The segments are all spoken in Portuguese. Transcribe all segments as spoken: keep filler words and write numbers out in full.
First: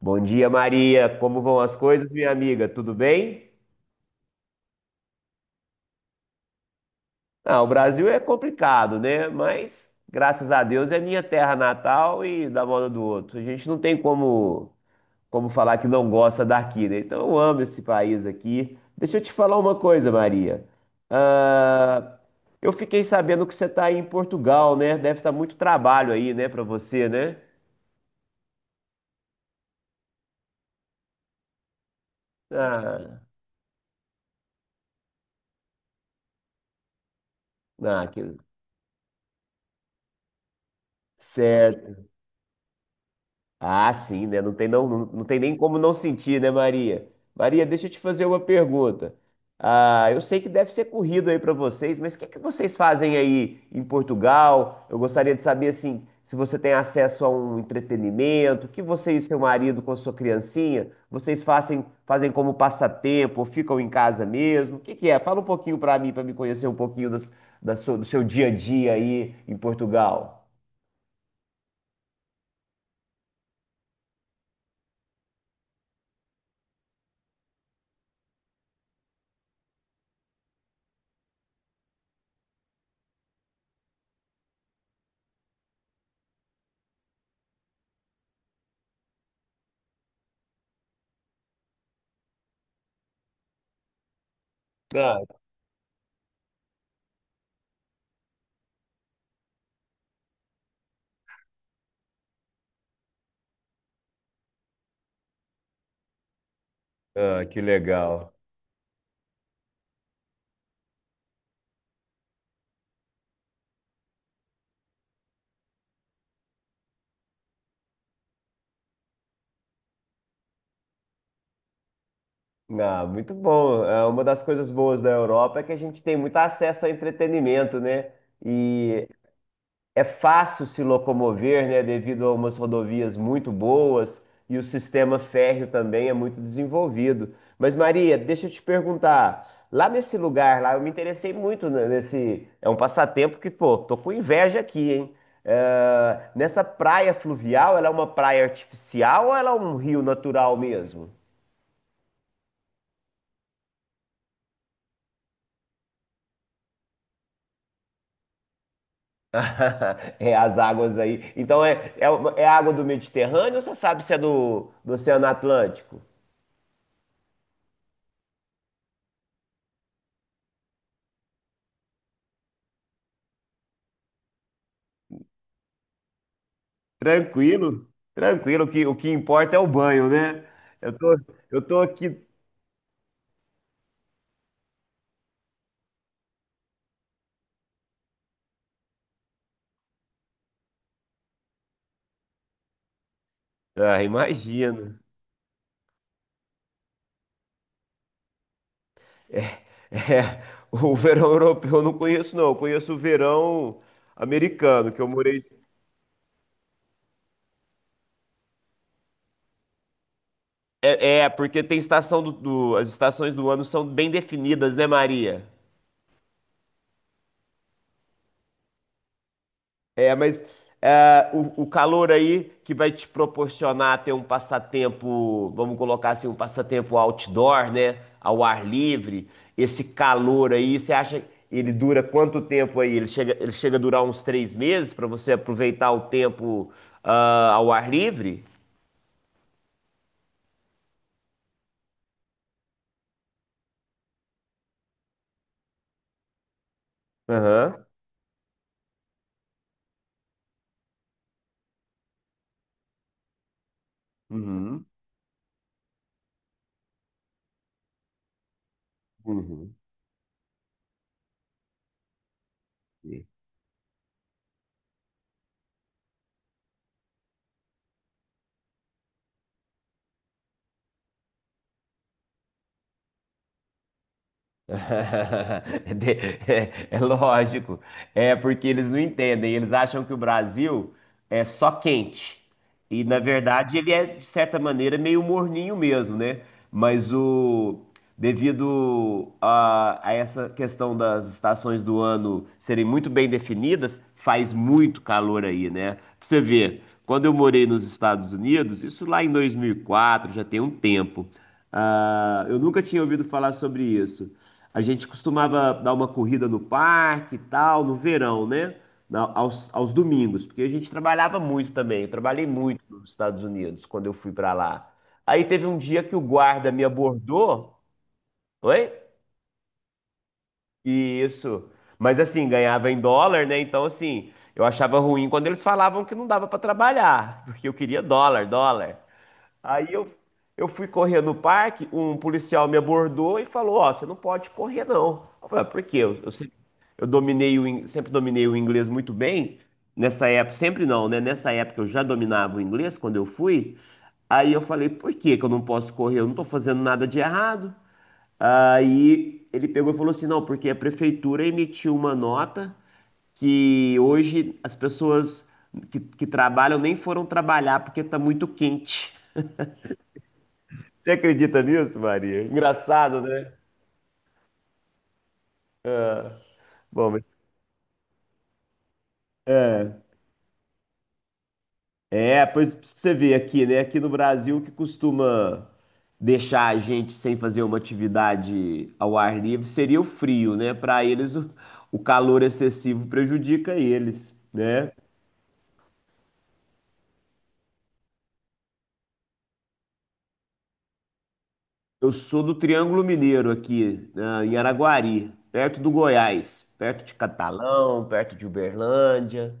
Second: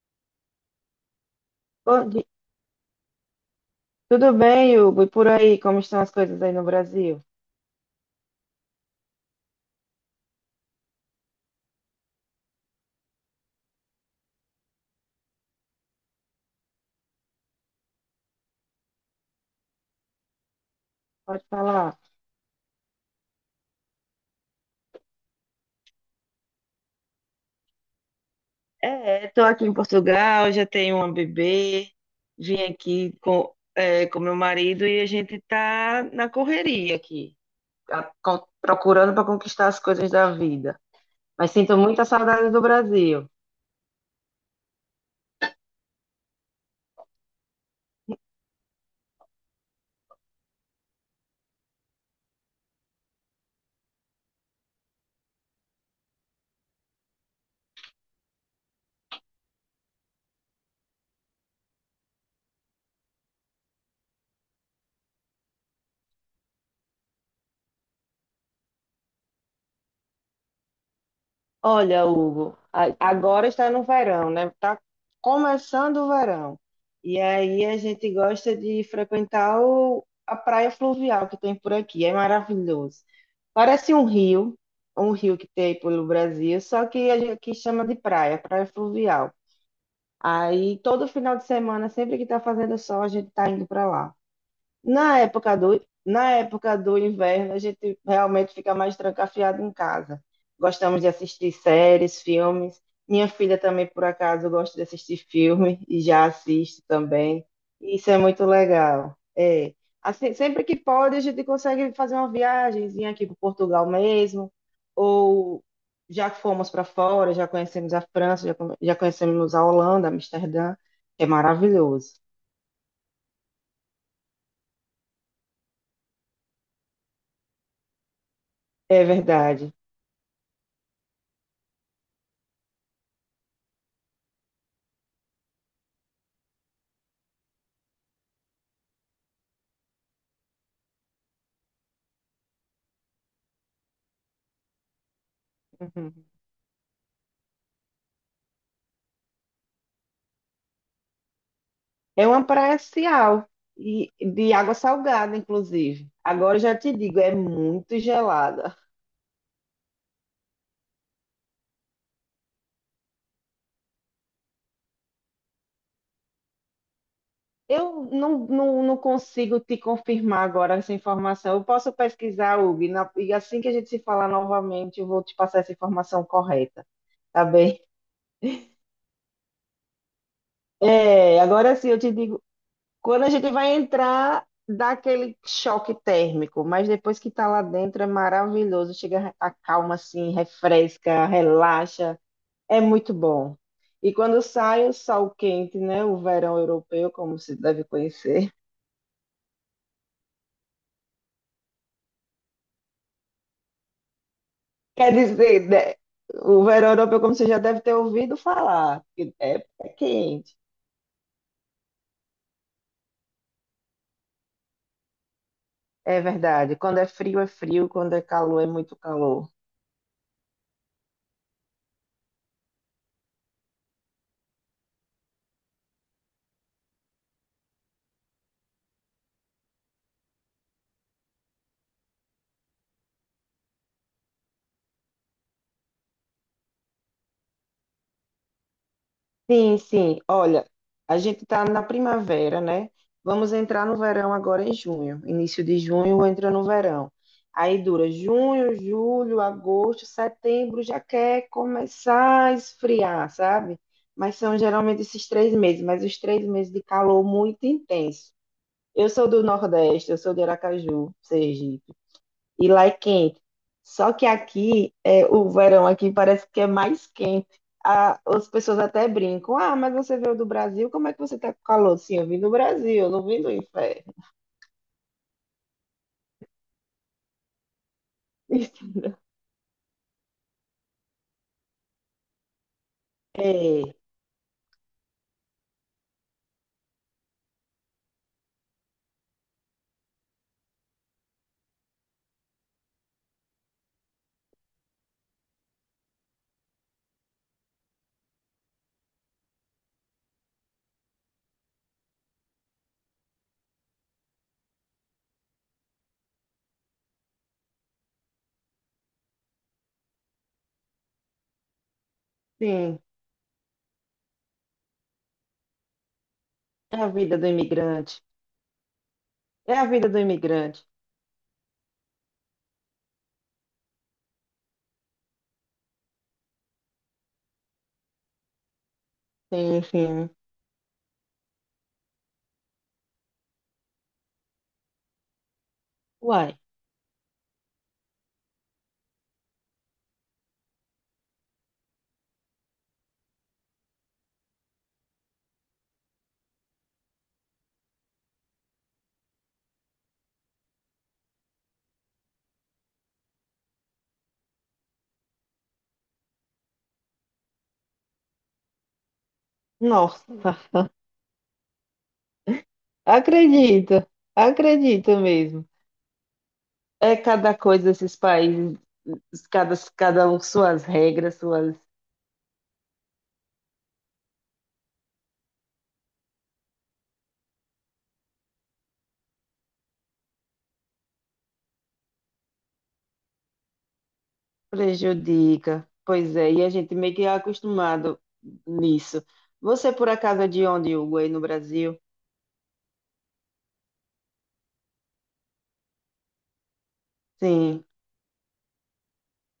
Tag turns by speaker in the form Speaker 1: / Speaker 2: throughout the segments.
Speaker 1: Bom dia, Maria. Como vão as coisas,
Speaker 2: Bom di-
Speaker 1: minha amiga? Tudo bem?
Speaker 2: Tudo bem, Hugo? E por aí, como estão as coisas aí no Brasil?
Speaker 1: Ah, o Brasil é complicado, né? Mas graças a Deus é minha terra natal e da moda do outro. A gente não tem como como falar que não gosta daqui, né? Então eu amo esse país aqui. Deixa eu te falar uma coisa, Maria.
Speaker 2: Pode falar.
Speaker 1: Ah, eu fiquei sabendo que você está aí em Portugal, né? Deve estar muito trabalho aí, né, para você, né?
Speaker 2: É, estou aqui em Portugal, já tenho uma bebê, vim aqui
Speaker 1: Ah,
Speaker 2: com, é, com meu marido e a gente está na correria aqui,
Speaker 1: ah,
Speaker 2: a-
Speaker 1: que...
Speaker 2: co- procurando para conquistar as coisas da vida. Mas sinto
Speaker 1: Certo.
Speaker 2: muita saudade do Brasil.
Speaker 1: Ah, sim, né? Não tem, não, não, não tem nem como não sentir, né, Maria? Maria, deixa eu te fazer uma pergunta. Ah, eu sei que deve ser corrido aí para vocês, mas o que é que vocês fazem aí em Portugal? Eu gostaria de saber, assim, se você tem acesso a um entretenimento, o que você e seu marido com sua criancinha, vocês fazem, fazem como passatempo, ou ficam em casa mesmo? O que que é? Fala um pouquinho para mim, para me conhecer um pouquinho das- da sua- do seu dia a dia aí em Portugal.
Speaker 2: Olha, Hugo, a- agora está no verão, né? Está começando o verão. E aí a gente gosta de frequentar o- a praia fluvial que tem por aqui. É maravilhoso. Parece um rio, um rio que tem pelo Brasil, só que a gente aqui chama de praia, praia fluvial. Aí todo final de semana, sempre que está fazendo sol, a gente está indo para lá. Na
Speaker 1: Ah,
Speaker 2: época do, na época do inverno, a gente realmente fica mais trancafiado em casa. Gostamos de assistir séries, filmes. Minha filha também, por acaso, gosta de assistir filme e já assiste
Speaker 1: ah,
Speaker 2: também.
Speaker 1: que
Speaker 2: Isso é
Speaker 1: legal.
Speaker 2: muito legal. É. Assim, sempre que pode, a gente consegue fazer uma viagemzinha aqui para Portugal mesmo, ou já que fomos para fora, já conhecemos a França, já, come- já conhecemos a Holanda, Amsterdã, é maravilhoso.
Speaker 1: Ah, muito bom. É, uma das coisas boas da Europa é que a gente tem muito acesso a entretenimento, né?
Speaker 2: É
Speaker 1: E
Speaker 2: verdade.
Speaker 1: é fácil se locomover, né? Devido a umas rodovias muito boas e o sistema férreo também é muito desenvolvido. Mas, Maria, deixa eu te perguntar. Lá nesse lugar, lá, eu me interessei muito, né, nesse. É um passatempo que, pô, tô com inveja aqui, hein?
Speaker 2: Uhum.
Speaker 1: É, nessa praia fluvial, ela é uma praia artificial ou ela é um rio natural mesmo?
Speaker 2: É uma praia social e de água salgada, inclusive. Agora eu já te digo, é muito gelada.
Speaker 1: É as águas aí. Então é, é, uma- é água do Mediterrâneo ou você sabe se é do, do Oceano Atlântico?
Speaker 2: Eu não, não, não consigo te confirmar agora essa informação. Eu posso pesquisar, Hugo, e na- e assim que a gente se falar novamente, eu vou te passar essa informação correta, tá bem?
Speaker 1: Tranquilo, tranquilo, que o que importa é o banho, né? Eu tô,
Speaker 2: É,
Speaker 1: eu
Speaker 2: agora
Speaker 1: tô
Speaker 2: sim, eu te
Speaker 1: aqui.
Speaker 2: digo, quando a gente vai entrar, dá aquele choque térmico, mas depois que tá lá dentro é maravilhoso, chega, a calma assim, refresca, relaxa. É muito bom.
Speaker 1: Ah,
Speaker 2: E quando sai o
Speaker 1: imagino.
Speaker 2: sol quente, né? O verão europeu, como se deve conhecer.
Speaker 1: É, o verão europeu eu não conheço, não. Eu conheço o verão americano, que eu
Speaker 2: Quer
Speaker 1: morei.
Speaker 2: dizer, né, o verão europeu, como você já deve ter ouvido falar, que é, é quente.
Speaker 1: É, é, porque tem estação. do, do- As estações do ano são bem definidas, né, Maria?
Speaker 2: É verdade. Quando é frio, é frio. Quando é calor, é muito calor.
Speaker 1: É, mas é, o, o calor aí que vai te proporcionar ter um passatempo, vamos colocar assim, um passatempo outdoor, né? Ao ar livre, esse calor aí, você acha que ele dura quanto tempo aí? Ele chega, ele chega a durar uns três meses para você aproveitar o tempo ah, ao ar livre?
Speaker 2: Sim, sim. Olha, a gente está na primavera, né? Vamos entrar no verão agora em junho. Início de junho entra no verão. Aí
Speaker 1: Aham.
Speaker 2: dura junho, julho, agosto, setembro, já quer começar a esfriar, sabe? Mas são
Speaker 1: Uhum,
Speaker 2: geralmente esses três meses, mas os três meses de calor muito intenso. Eu sou do
Speaker 1: uhum.
Speaker 2: Nordeste, eu sou de Aracaju, Sergipe e lá é quente. Só que aqui, é, o verão aqui parece que é mais quente. A- as pessoas até brincam: ah, mas você veio do Brasil, como é que você tá com calor? Sim, eu vim do Brasil, eu não vim do inferno.
Speaker 1: De- É, é lógico, é porque eles não entendem, eles acham que o Brasil é só quente. E na verdade
Speaker 2: É,
Speaker 1: ele é, de certa maneira, meio morninho mesmo, né? Mas o devido a, a essa questão das estações do ano serem muito bem definidas, faz muito calor aí, né? Pra você ver, quando eu morei nos Estados Unidos, isso lá em dois mil e quatro, já tem um tempo. Ah, eu nunca tinha ouvido falar sobre isso. A gente costumava dar uma corrida no parque e tal, no verão, né? Na- aos, aos domingos, porque a gente trabalhava muito também. Eu trabalhei muito
Speaker 2: sim,
Speaker 1: nos Estados Unidos quando eu fui pra lá. Aí teve um dia que o guarda me
Speaker 2: é a vida do
Speaker 1: abordou.
Speaker 2: imigrante.
Speaker 1: Oi?
Speaker 2: É a vida do imigrante.
Speaker 1: Isso. Mas assim, ganhava em dólar, né? Então, assim, eu achava ruim quando eles falavam que não dava pra trabalhar, porque eu queria dólar, dólar.
Speaker 2: Sim,
Speaker 1: Aí eu,
Speaker 2: sim.
Speaker 1: eu fui correr no parque, um policial me abordou e falou: Ó, você não pode correr, não. Eu falei: "Ah, Por quê? Eu, eu sempre,
Speaker 2: Uai,
Speaker 1: eu dominei o, in- sempre dominei o inglês muito bem. Nessa época, sempre não, né? Nessa época eu já dominava o inglês quando eu fui. Aí eu falei: Por que que eu não posso correr? Eu não tô fazendo nada de errado. Aí ele pegou e falou assim: Não, porque a prefeitura emitiu uma nota que hoje as pessoas que, que trabalham nem foram trabalhar porque tá muito quente.
Speaker 2: nossa,
Speaker 1: Você acredita nisso, Maria? Engraçado, né?
Speaker 2: acredita, acredita mesmo.
Speaker 1: Bom,
Speaker 2: É
Speaker 1: mas
Speaker 2: cada coisa esses países, cada,
Speaker 1: é,
Speaker 2: cada um suas regras, suas.
Speaker 1: é, pois você vê aqui, né? Aqui no Brasil, o que costuma deixar a gente sem fazer uma atividade ao ar livre seria o frio, né? Para eles, o, o calor excessivo prejudica eles, né?
Speaker 2: Prejudica. Pois é, e a gente meio que é acostumado nisso. Você, por acaso, é de onde, Hugo, aí no Brasil?
Speaker 1: Eu sou do Triângulo Mineiro aqui, ah, em Araguari, perto do Goiás, perto de
Speaker 2: Sim.
Speaker 1: Catalão, perto de Uberlândia.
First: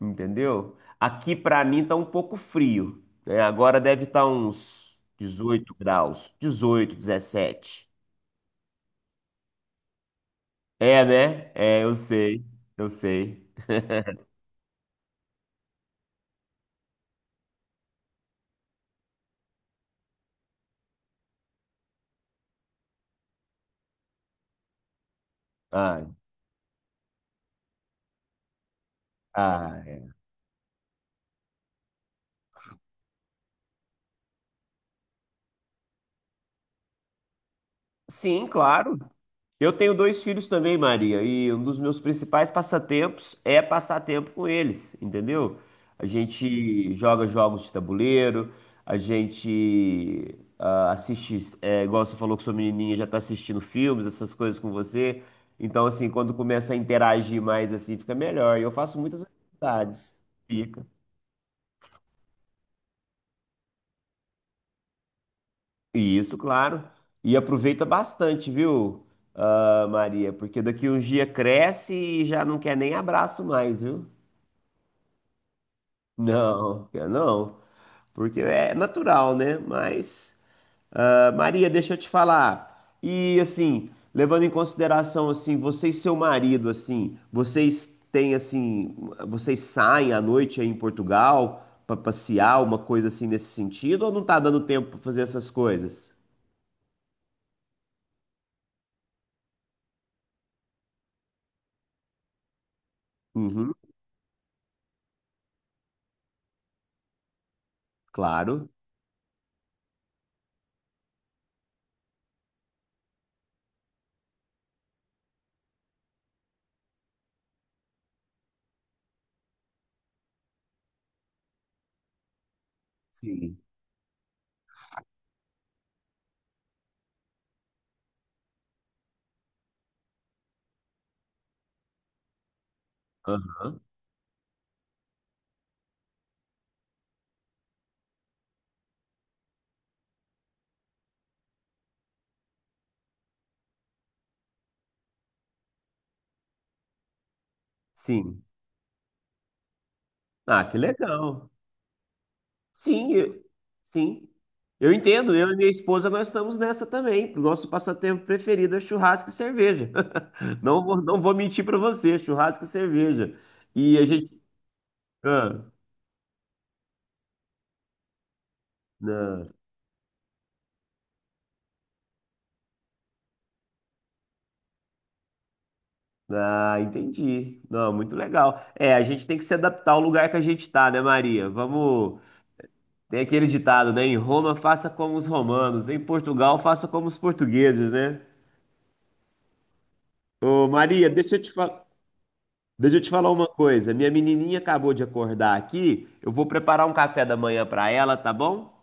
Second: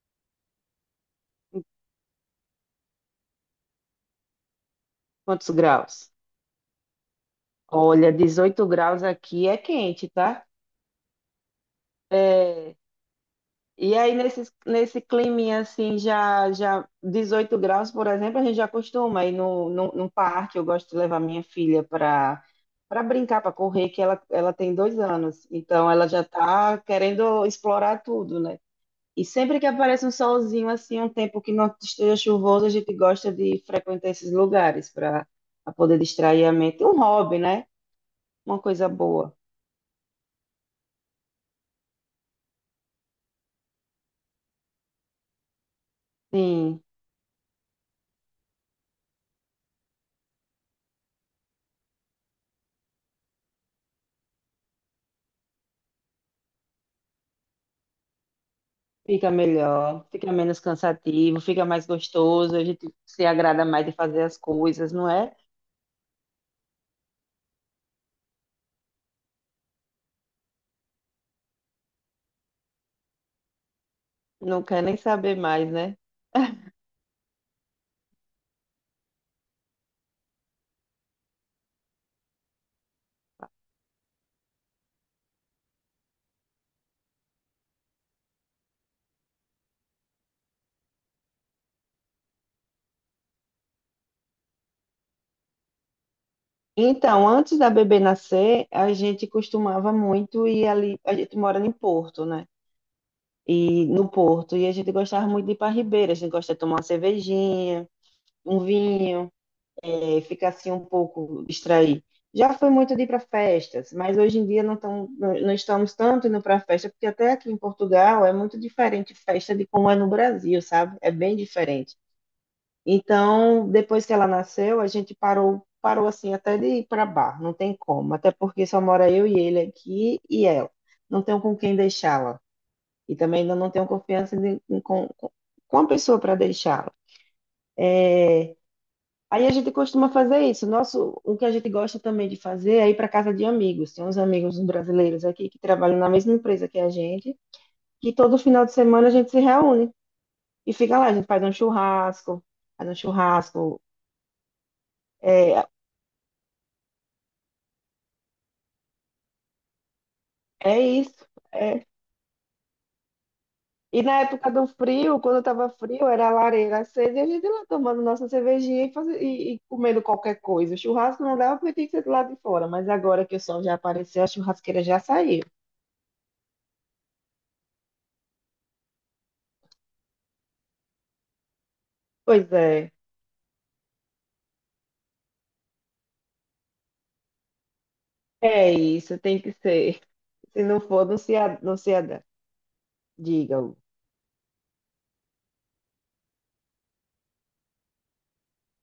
Speaker 1: Entendeu? Aqui pra mim tá um pouco frio, né? Agora deve estar uns
Speaker 2: Quantos
Speaker 1: dezoito
Speaker 2: graus?
Speaker 1: graus, dezoito, dezessete.
Speaker 2: Olha, dezoito graus aqui é quente, tá?
Speaker 1: É, né? É, eu sei,
Speaker 2: É.
Speaker 1: eu sei.
Speaker 2: E aí, nesse, nesse climinha assim, já, já dezoito graus, por exemplo, a gente já costuma ir no, no, no parque. Eu gosto de levar minha filha para para brincar, para correr, que ela, ela tem dois anos. Então,
Speaker 1: Ai,
Speaker 2: ela já está querendo explorar tudo, né? E sempre que aparece um
Speaker 1: ai.
Speaker 2: solzinho assim, um tempo que não esteja chuvoso, a gente gosta de frequentar esses lugares para poder distrair a mente. Um hobby, né?
Speaker 1: Sim,
Speaker 2: Uma coisa
Speaker 1: claro.
Speaker 2: boa.
Speaker 1: Eu tenho dois filhos também, Maria, e um dos meus principais passatempos é passar tempo com eles, entendeu? A
Speaker 2: Sim,
Speaker 1: gente joga jogos de tabuleiro, a gente ah, assiste, é, igual você falou que sua menininha já tá assistindo filmes, essas coisas com você. Então, assim, quando começa a interagir mais, assim, fica melhor. E eu faço muitas
Speaker 2: fica melhor,
Speaker 1: atividades.
Speaker 2: fica menos
Speaker 1: Fica.
Speaker 2: cansativo, fica mais gostoso, a gente se agrada mais de fazer as coisas, não é?
Speaker 1: E isso, claro. E aproveita bastante, viu, ah, Maria? Porque daqui uns dias cresce e já não quer nem abraço mais, viu?
Speaker 2: Não quer nem saber mais, né?
Speaker 1: Não, eu não, porque é natural, né? Mas, ah, Maria, deixa eu te falar. E assim, levando em consideração assim, você e seu marido, assim, vocês têm assim, vocês saem à noite aí em Portugal para passear, uma coisa assim nesse sentido, ou não tá dando tempo para fazer essas coisas?
Speaker 2: Então, antes da bebê nascer, a gente costumava muito ir ali. A gente mora em Porto, né?
Speaker 1: Uhum,
Speaker 2: E no Porto, e a gente gostava muito de ir para Ribeira, a gente gosta de tomar uma cervejinha um
Speaker 1: claro.
Speaker 2: vinho, é, fica assim um pouco distraído. Já foi muito de ir para festas, mas hoje em dia não, tão, não, não estamos tanto indo para festa, porque até aqui em Portugal é muito diferente festa de como é no Brasil, sabe? É bem diferente.
Speaker 1: Sim.
Speaker 2: Então, depois que ela nasceu, a gente parou, parou assim até de ir para bar, não tem como, até porque só mora eu e ele aqui e ela. Não tenho com quem deixá-la e também ainda não
Speaker 1: Aham,
Speaker 2: tenho confiança de- com, com com a pessoa para deixá-la. Aí a gente costuma fazer isso. Nosso, o que a gente gosta também de fazer é ir para casa de amigos. Tem uns amigos brasileiros aqui que trabalham na mesma empresa que a gente, que todo
Speaker 1: sim.
Speaker 2: final de semana a gente se reúne
Speaker 1: Ah,
Speaker 2: e
Speaker 1: que
Speaker 2: fica lá. A gente faz
Speaker 1: legal.
Speaker 2: um churrasco, faz um
Speaker 1: Sim, eu-
Speaker 2: churrasco.
Speaker 1: sim. Eu entendo, eu e
Speaker 2: É,
Speaker 1: minha esposa nós estamos nessa também. O nosso passatempo preferido é churrasco e cerveja.
Speaker 2: é
Speaker 1: Não vou, não
Speaker 2: isso.
Speaker 1: vou mentir para
Speaker 2: É.
Speaker 1: você, churrasco e cerveja. E
Speaker 2: E
Speaker 1: a
Speaker 2: na
Speaker 1: gente.
Speaker 2: época do frio, quando
Speaker 1: Ah,
Speaker 2: estava frio, era a lareira acesa e a gente lá tomando nossa cervejinha e, faze-
Speaker 1: não,
Speaker 2: e- e comendo qualquer coisa. O churrasco não dava porque tinha que ser do lado de fora, mas agora que o sol já apareceu, a churrasqueira já saiu.
Speaker 1: ah, entendi. Não, muito legal. É, a gente tem que se adaptar ao lugar que a gente está, né, Maria? Vamos.
Speaker 2: Pois é.
Speaker 1: Tem aquele ditado, né? Em Roma, faça como os romanos. Em Portugal, faça como os portugueses, né?
Speaker 2: É isso, tem que ser. Se
Speaker 1: Ô,
Speaker 2: não for,
Speaker 1: Maria,
Speaker 2: não
Speaker 1: deixa
Speaker 2: se,
Speaker 1: eu te
Speaker 2: a- não
Speaker 1: falar.
Speaker 2: se adapta.
Speaker 1: Deixa eu te falar uma
Speaker 2: Diga, Hugo.
Speaker 1: coisa. Minha menininha acabou de acordar aqui. Eu vou preparar um café da manhã pra ela, tá bom?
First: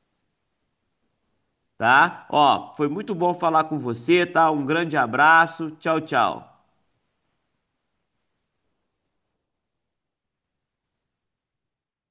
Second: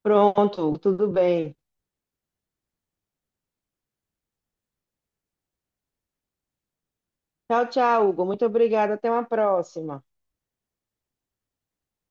Speaker 2: Pronto, Hugo, tudo bem.
Speaker 1: Tá? Ó, foi muito bom falar com você, tá? Um grande abraço. Tchau, tchau.
Speaker 2: Tchau, tchau, Hugo. Muito obrigada. Até uma próxima.